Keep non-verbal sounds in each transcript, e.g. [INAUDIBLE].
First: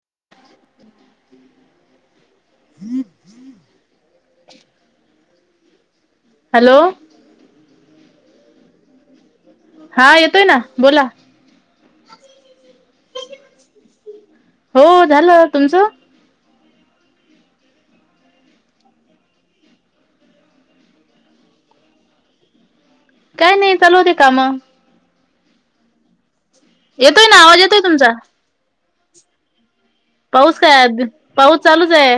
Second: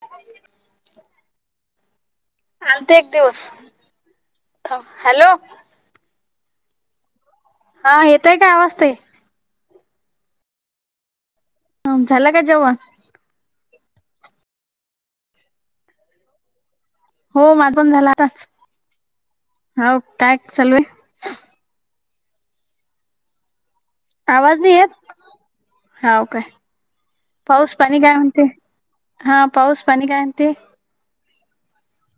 [UNINTELLIGIBLE] आलते एक दिवस हॅलो हॅलो हा येतोय का आवाज ताई? हा येतोय ना. बोला. ह. झाल का जेवण? हो झालं. तुमच? हो माझ पण झाला आताच. ह. काय चालू आहे? काय नाही. चालू होते काम आवाज नाही येत? हाव काय? येतोय ना आवाज पाऊस येतोय पाणी तुमचा काय म्हणते? हा पाऊस- पाणी काय म्हणते पाऊस काय, आ -पाऊस चालूच आहे.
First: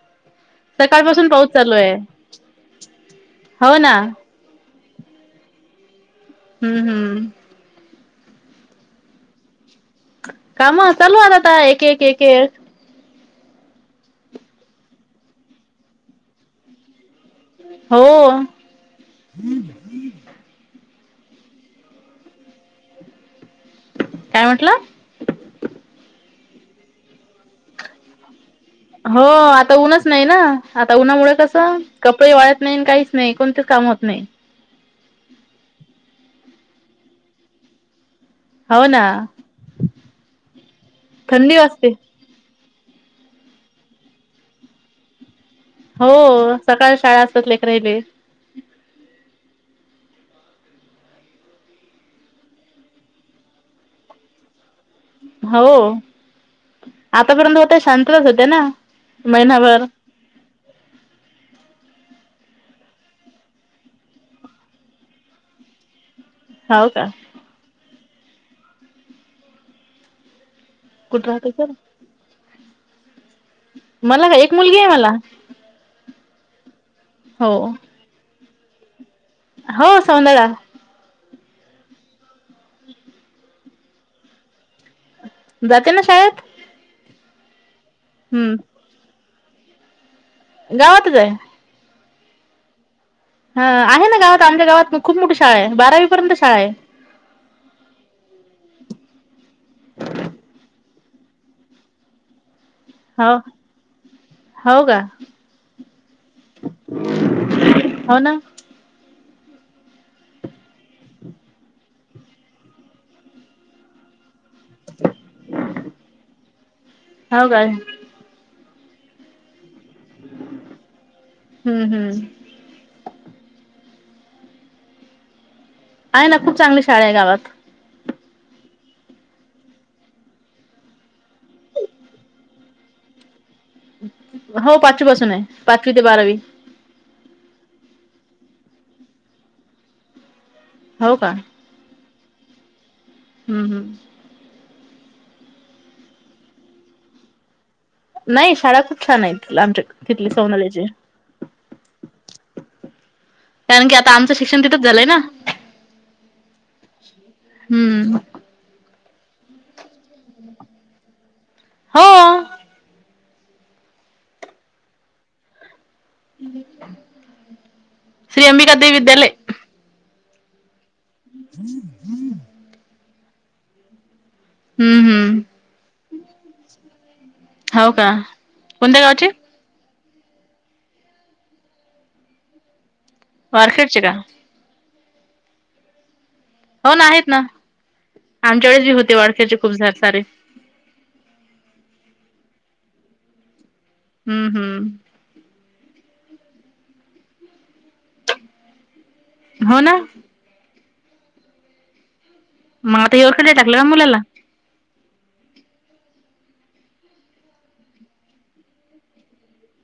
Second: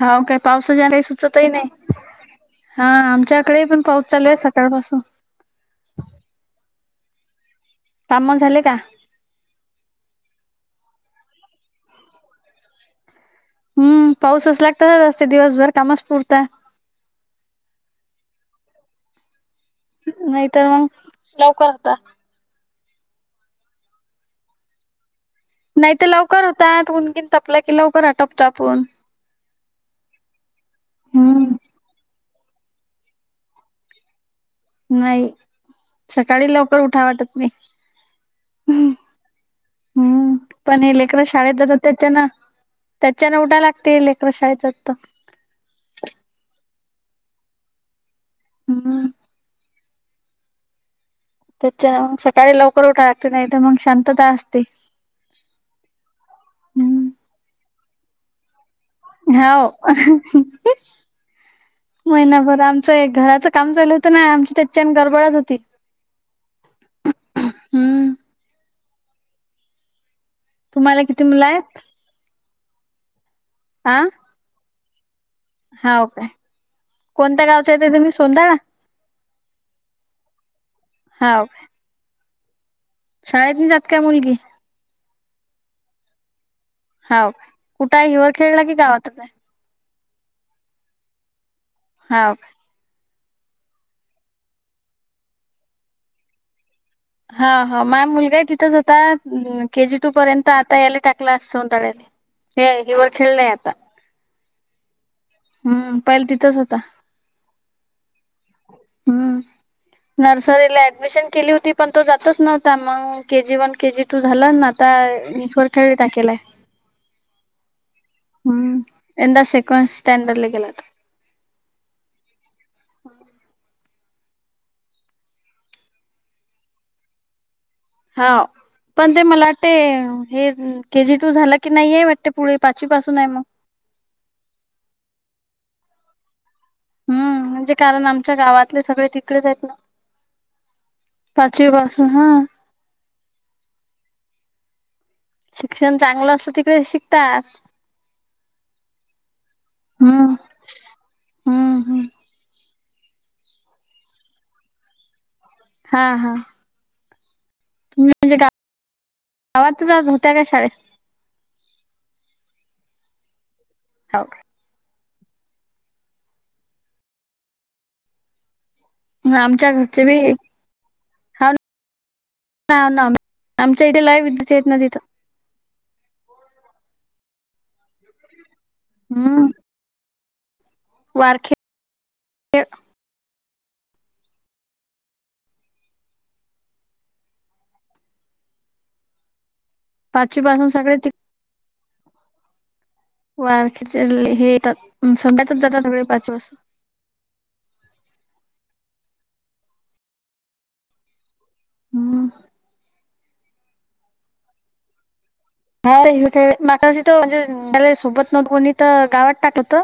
हाव का? पाऊस जाने सकाळपासून सुचतही पाऊस नाही. चालू आहे हा, हो आमच्याकडेही ना पाऊस चालू आहे सकाळपासूनच. हा. हम् हम्म. काम झाले का? काम? चालू आ आता एक एक एक. हम्म. पाऊस असला तर असे दिवसभर कामच पुरता. हो. नाही तर मग लवकर होता. काय म्हटलं? नाही तर लवकर होता. उन बिन तपला कि लवकर आटप- हो. आता ऊनच नाही ना? आता उन्हामुळे हम्म कसं कपडे वाळ्- नाही काहीच नाही. कोणतेच काम होत नाही. नाही. सकाळी लवकर उठाव वाटत नाही. हो ना हम्म. पण हे लेकर शाळेत थंडी जातात वाजते त्याच्यान- त्याच्यान उठाव लागतय. लेकर शाळेत जातात तर- हो सकाळ शाळा असतात लेकरायले. हम्. त्याच्यान सकाळी लवकर उठाव लागतंय. नाही तर मग शांतता असते. हो हम्म आतापर्यंत होते. शांतच होते ना? हाव. महिनाभर महिनाभर. आमचं हे घराचं काम चालूत ना? आमची त्याच्याने गरबडच होती. हाव का? हम्म तुम्हाला किती कुठे मुल राहते सर आहेत? आ मला का एक मुलगी आहे मला. हाव का? कोणत्या हो गावच्या ते तुम्ही सौदाळा ना? हो सौंदळा. हाव. शाळेत नाही जात काय मुलगी? जाते ना शाळेत. हाव. कुठं आहे हिवर खेळला की हम्म गावातच आहे? गावातच आहे. हाव. हा आहे ना गावात. आमच्या गावात खूप मोठी शाळा आहे बारावी पर्यंत शाळा आहे. हा हा माझा मुलगाही तिथंच होता केजी टू पर्यंत. आता याला टाकला सौंदळ्यात. व्हय. हिवर हो खेळलयता. हो का? हम्म पहिले तिथंच होता. हो ना. नर्सरीला ऍडमिशन केली होती पण - तो जातच नव्हता. मग केजी वन केजी टू- झालं ना आता मीर खेळी टाकलाय हो का हम्म यंदा सेकवंड स्टँडर्डला गेला हम्म हम्म आहे ना खूप चांगली शाळा आहे गावात हा पण ते मला वाटते हे के जी टू झाला की नाहीय वाटते पुढे पाचवी पासून आहे मग हो पाचवी पासून आहे पाचवी ते बारावी हम्म म्हणजे कारण आमच्या गावातले सगळे तिकडेच आहेत ना हो का पाचवी पासून हा हम्म हम्म शिक्षण चांगलं असतं तिकडे शिकतात नाही शाळा खूप छान आहेत आमच्या हम्म तिथली सोनाल्याची हम्म हम्म. कारण की आता आमचं शिक्षण तिथंच झालंय ना हा हा हम्म आवाज होत्या काय शाळेत हो हो का श्री अमिक आमच्या घरचे बी हाव हम्म हम्म ना हाव ना आमच्या इथे लाय विद्युत येत ना तिथं हम्म हो का कोणत्या गावाचे हम्म. वारखे वर खेरची का [UNINTELLIGIBLE] हो ना आहेत ना आमच्याकडेळेच बी होते वाडक्याचे पाचशे पासून सगळे त वारखे हे हम्म येतात हम्म सध्या जातात सगळे पाच वासून हो ना हम्म मग आता एव खेळाला टाकलं का मुलाला हा मशी तर म्हणजे सोबत न कोणी तर गावात टाकलंत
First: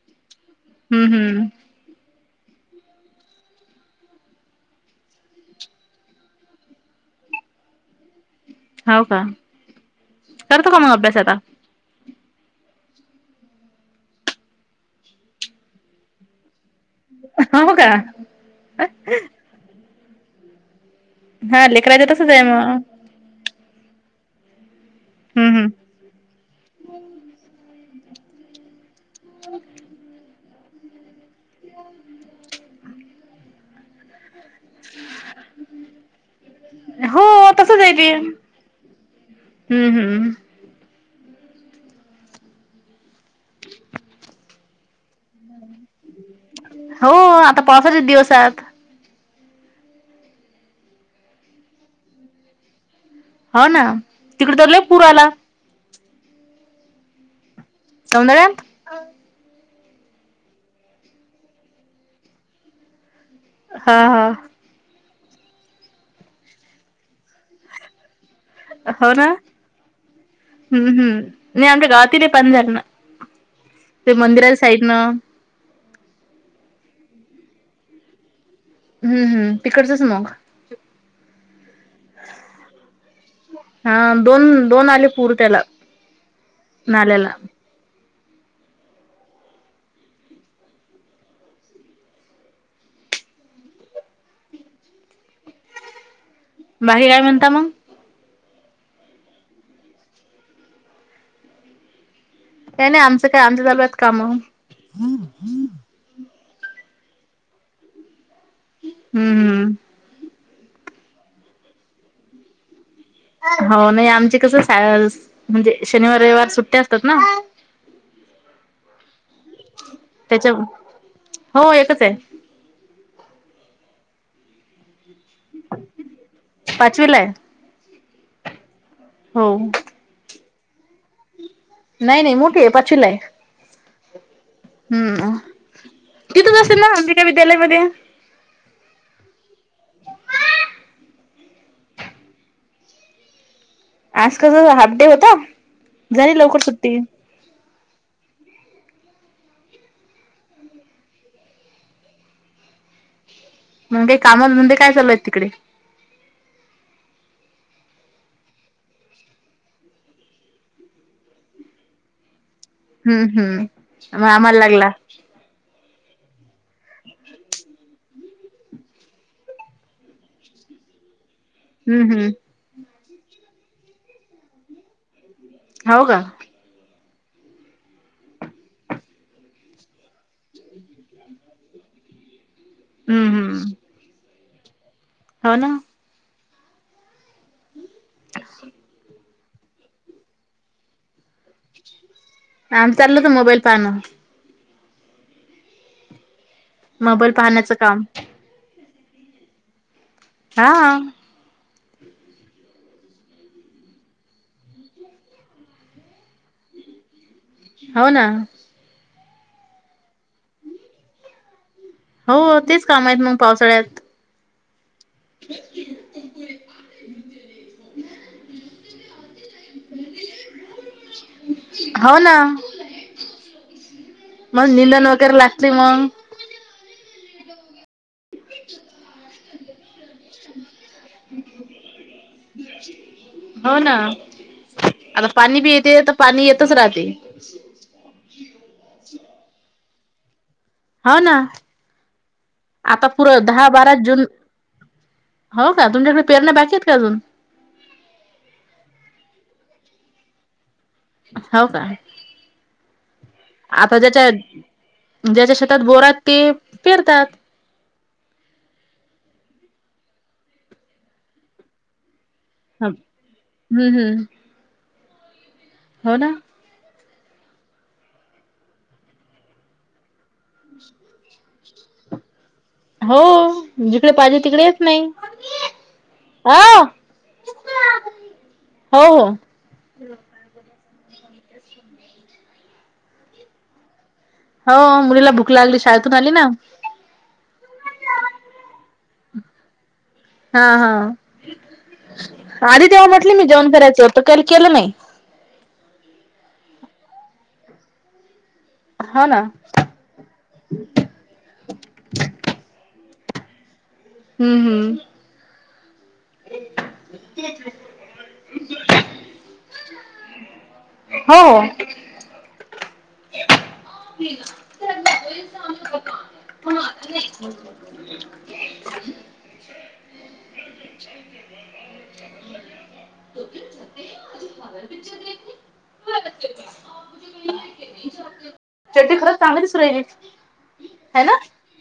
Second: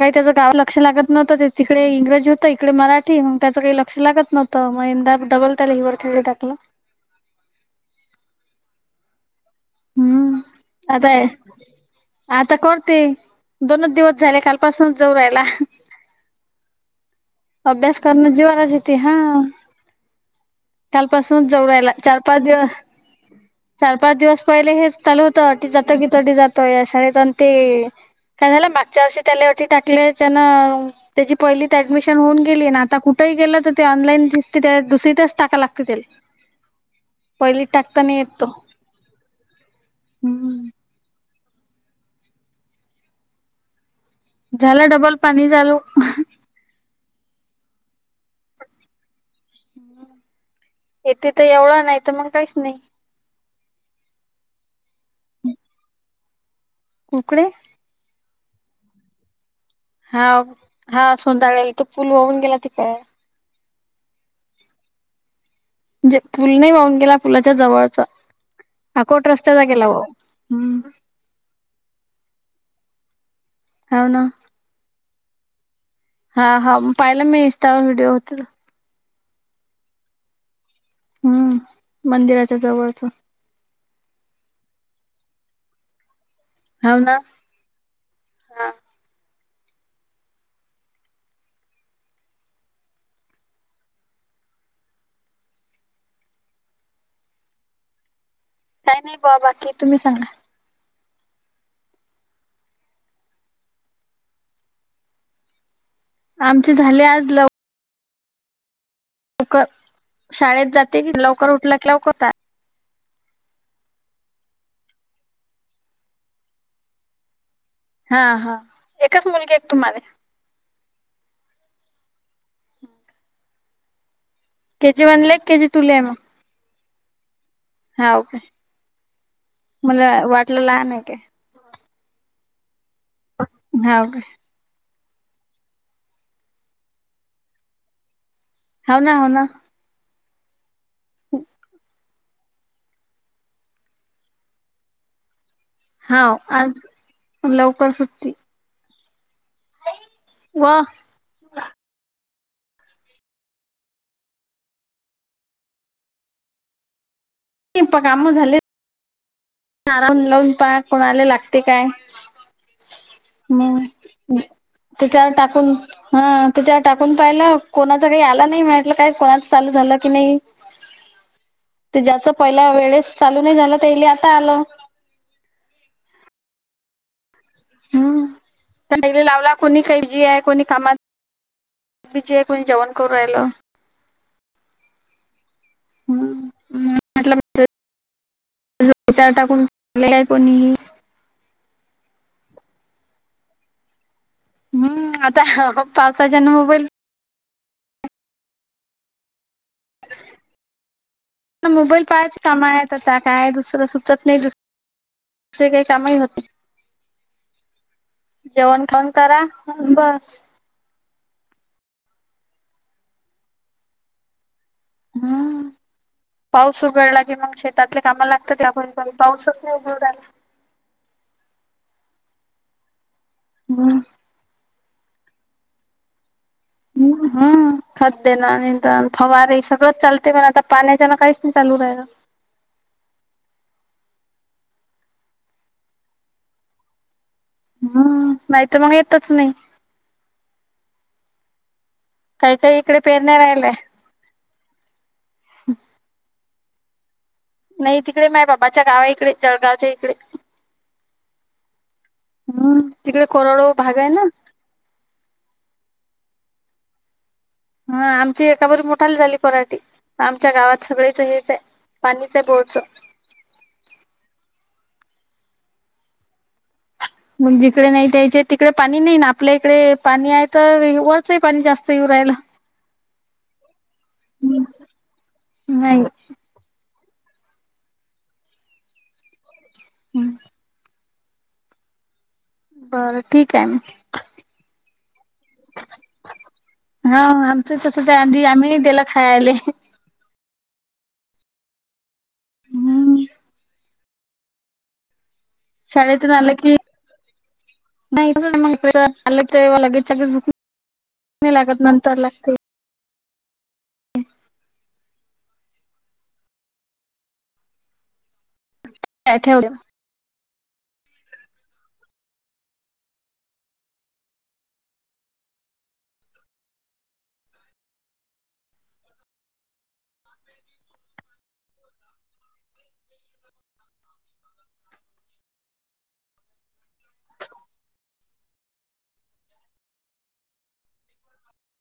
काही त्याच गाव लक्ष हम्म लागत हम्म नव्हतं तिकडे इंग्रजी इकडे मराठी मग त्याचं काही लक्ष लागत नव्हं मगंदा डबल त्याला हिवरर खेळलं टाकलं [INAUDIBLE] [INAUDIBLE] हो का हम्म करतो का मग अभ्यास आता आता करते दोनच दिवस झाले कालपासूनच जाऊ रायला हो का अभ्यास करनं जीवावर येतय हां कालपासूनच जऊ हा राहला लेकरायच चार तसच पाच आहे दिवस मग चार पाच दिवस पहिले हेच चालू होतं हम्म अटी हम्म जातो की तटी जातोय या शाळेत अनं ते काय झाल [UNINTELLIGIBLE] टाकल्या त्याची पहिलीच आडमिशन गेली ना आता कुठेही गेलं तर ते ऑनलाईन तिथ दुसरीतच टाकाय लागते त्याला हो पहिलीत तसच आहे टाकता ते नाही येत तो हम्म हम्म [INAUDIBLE] झाला डबल पाणी चालु हो आता पावसाचे दिवस हायत येथे तर एवढं नाही तर मग काहीच नाही हो ना तिकडे तर पुर आला कुकडेे [UNINTELLIGIBLE] हा हा सोंतााळ इथ पुल वाहुन गेला तिकडे. हा हा. म्हणजे फुल नाही वाहून गेला फुलाच्या जवळचा हो अकोट ना रस्त्याचा गेला वा. हम्म हम्म नाय आमच्या गावातिल. हाव [INAUDIBLE] ते ना मंदिराच्या साइडनं. हा हा म पाहिलं मी इंस्टावर व्हिडिओ होत. हम्म हम तिकडचचं मग. हम्म मंदिराच्या जवळचं हा दोन दोन आले पुर त्याला हाव ना नाल्याला. हा. बाकी काय म्हणता मग. काय नाही बावा बाकी तुम्ही सांगा. काय नाही आमचं काय आमचं चालु आहेत काम. आमचे झाले आज लव. हम्म हम्म. शाळेत जाते की लवकर उठला की. [UNINTELLIGIBLE] हो नाही आमचे कसं म्हणजे शनिवार रविवार सुट्टया असतात ना. हा हा एकच मुलगी आहे का तुम्हाला. त्याच्या [UNINTELLIGIBLE] ते म्हणलेत तुजी तु ले मग. पाचवीलाय. हाव का मला वाटलं लहान आहे का. नाय नाय मोठी आहे पाचवीलाय. हव का. हम्म तिथंच असेल ना अंबिक विद्यालय मध्ये. होना होना. [UNINTELLIGIBLE] आज कस हाफ डे होता. झाली हव लवकर आज सुट्टी लवकर सुटी. वं. मग काय काम धंदे काय चालूय तिकडे. प काम झाले. आराम लावून पाहाय कोणाला लागते काय. हम्म हम्म हम् मग आम्हाला लागला. त्याच्यावर टाकून. हा तच्यावर टाकून पाहिला कोणा. [UNINTELLIGIBLE] आलं नाय म्हणटलं कोणाचं चालू झालं की नाय. ते हम्म ज्याचं हम्म पहिला वेळेस चालू नाही झालं त्याला आता आलं. हो का. हम्म प लावला कोणी काही जी आहे. [INAUDIBLE] कोण जेवण करू हम्म राहीलो.. हम्म हो नां. ह म्हटलंचार टाकूनले कोणीही. [UNINTELLIGIBLE] आमचं तर मोबाईल पहाणं. हम्म आता पावसाचं. मोबाईल पाहण्याचं काम. हा. मोबाईल पहायचं कामा आहेत आता काय दुसरं सुचत नाही.. असे काही कामही होते. हो ना. जेवण खाऊन करा बस हो तेच काम आहेत मग पावसाळ्यात हम्म पाऊस उघडला की मग शेतातले कामा लागतं त्यापरी पाऊसच नाही उघडला ह [INAUDIBLE] हो ना ब मग निंदन वगैरे लागते मग ह हम खत देना निंदन फवारे सगळंच चालते पण आता पाण्याच्या ना काहीच नाही चालू राहाला हो ना आता पाणी बी येते तर पाणी येतच राहते. हम्म नाहीत मग येतच नाही. हो ना काही काही इकडे आता पेरण्या पुरं दहा राहिलाय बारा जून हो का तुमच्याकडे पेरण्या बाकी आहेत का अजून? नाही तिकडे माय बाबाच्या गावा इकडे जळगावच्या इकडे हो का हम्म तिकडे कोरडो आता भाग आहे ना ज्याच्या ज्याच्या शेतात बोरात ते पेरतात. हा आमची एका बरी मोठाली झाली पराठी आमच्या गावात सगळेच हेच पाणी ह हम्म हम्म हो ना मग जिकडे नाही द्यायचे तिकडे पाणी नाही ना आपल्या इकडे पाणी आहे तर वरचही पाणी जास्त राला [UNINTELLIGIBLE] हो जिकडे पाहिजे तिकडेच नाही नाही अ हो हो बरं ठीक आहे मी हो मुलीला भूक लागली शाळेतून आली ना हा आमच तस आ आम्ही तेला खायले हा हा आधी तेव्हा म्हटले मी जेवण करायचं तर का केलं नाही. शाळेतून आलं की नाही मग हो ना ते लगेच भूक नाही लागत नंतर लागते. हम्म हम्म ठी [UNINTELLIGIBLE] बठे होते [UNINTELLIGIBLE] हो मला चांगलीच राहिली ह ना [UNINTELLIGIBLE]